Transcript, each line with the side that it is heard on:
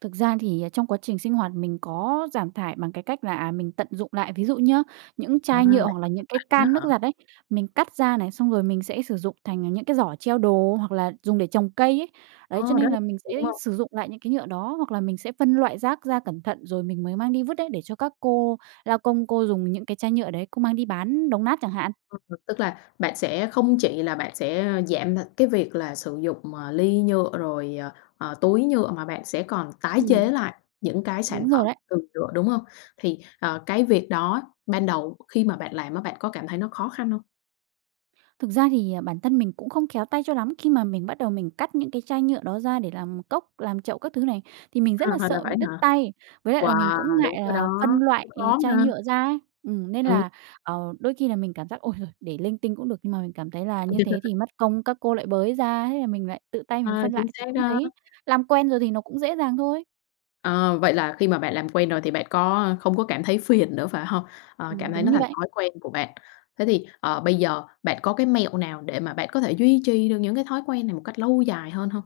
right: Thực ra thì, à, trong quá trình sinh hoạt mình có giảm thải bằng cái cách là, à, mình tận dụng lại. Ví dụ nhé, những
left: À, bạn
right: chai
left: tự phân
right: nhựa hoặc là những cái
left: loại luôn á
right: can nước
left: hả?
right: giặt ấy, mình cắt ra này, xong rồi mình sẽ sử dụng thành những cái giỏ treo đồ hoặc là dùng để trồng cây ấy, đấy, cho
left: Ờ, rất
right: nên
left: [unintelligible]
right: là mình sẽ
left: đúng không?
right: sử dụng lại những cái nhựa đó. Hoặc là mình sẽ phân loại rác ra cẩn thận rồi mình mới mang đi vứt đấy, để cho các cô lao công cô dùng những cái chai nhựa đấy, cô mang đi bán đồng nát chẳng hạn.
left: Ừm, ừm, tức là bạn sẽ không chỉ là bạn sẽ giảm th cái việc là sử dụng, ờ, ly nhựa rồi, ờ, ờ, túi nhựa, mà bạn sẽ còn tái
right: Ừm.
left: chế lại những cái sản
right: Đúng rồi
left: phẩm
right: đấy.
left: từ nhựa, đúng hông? Thì, ờ, cái việc đó ban đầu khi mà bạn làm á bạn có cảm thấy nó khó khăn hông?
right: Thực ra thì, à, bản thân mình cũng không khéo tay cho lắm, khi mà mình bắt đầu mình cắt những cái chai nhựa đó ra để làm cốc, làm chậu các thứ này, thì mình rất là
left: À, là
right: sợ
left: vậy
right: bị
left: á
right: đứt
left: hả?
right: tay. Với lại là mình cũng
left: Wow! Đúng
right: ngại
left: rồi
right: là phân
left: đó,
right: loại
left: cũng khó
right: chai
left: ha.
right: nhựa ra ấy, ừm, nên
left: Ừm.
right: là, ờ, đôi khi là mình cảm giác, ôi giời, để linh tinh cũng được, nhưng mà mình cảm thấy là như thế thì mất công các cô lại bới ra, thế là mình lại tự tay mình
left: Ờ,
right: phân
left: chính
right: loại, thì
left: xác
right: cũng
left: đó.
right: thấy làm quen rồi thì nó cũng dễ dàng thôi.
left: Ờ, vậy là khi mà bạn làm quen rồi thì bạn có không có cảm thấy phiền nữa, phải hông? Ờ, cảm
right: Ừm,
left: thấy
right: đúng
left: nó
right: như
left: thành
right: vậy.
left: thói quen của bạn. Thế thì, ờ, bây giờ bạn có cái mẹo nào để mà bạn có thể duy trì được những cái thói quen này một cách lâu dài hơn hông?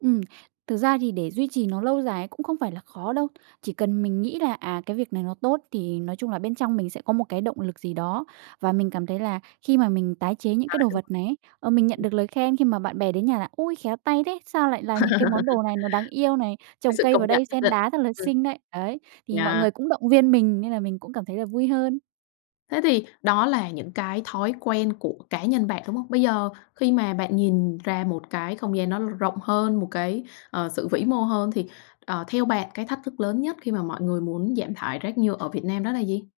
right: Ừm. Thực ra thì để duy trì nó lâu dài ấy cũng không phải là khó đâu. Chỉ cần mình nghĩ là, à, cái việc này nó tốt thì nói chung là bên trong mình sẽ có một cái động lực gì đó. Và mình cảm thấy là khi mà mình tái chế những
left: À,
right: cái đồ
left: đúng
right: vật này ấy, ờ, mình nhận
left: rồi.
right: được lời khen khi mà bạn bè đến nhà là "Ôi, khéo tay thế! Sao lại làm những cái món đồ này nó đáng yêu này?
left: Cái
right: Trồng
left: sự
right: cây
left: công
right: vào
left: nhận
right: đây
left: nhất
right: sen
left: định,
right: đá rất là
left: ừm.
right: xinh đấy." Đấy, thì mọi
left: Yeah.
right: người cũng động viên mình, nên là mình cũng cảm thấy là vui hơn.
left: Thế thì đó là những cái thói quen của cá nhân bạn, đúng hông? Bây giờ khi mà bạn nhìn ra một cái không gian nó rộng hơn, một cái, ờ, sự vĩ mô hơn thì, ờ, theo bạn cái thách thức lớn nhất khi mà mọi người muốn giảm thải rác nhựa ở Việt Nam đó là gì?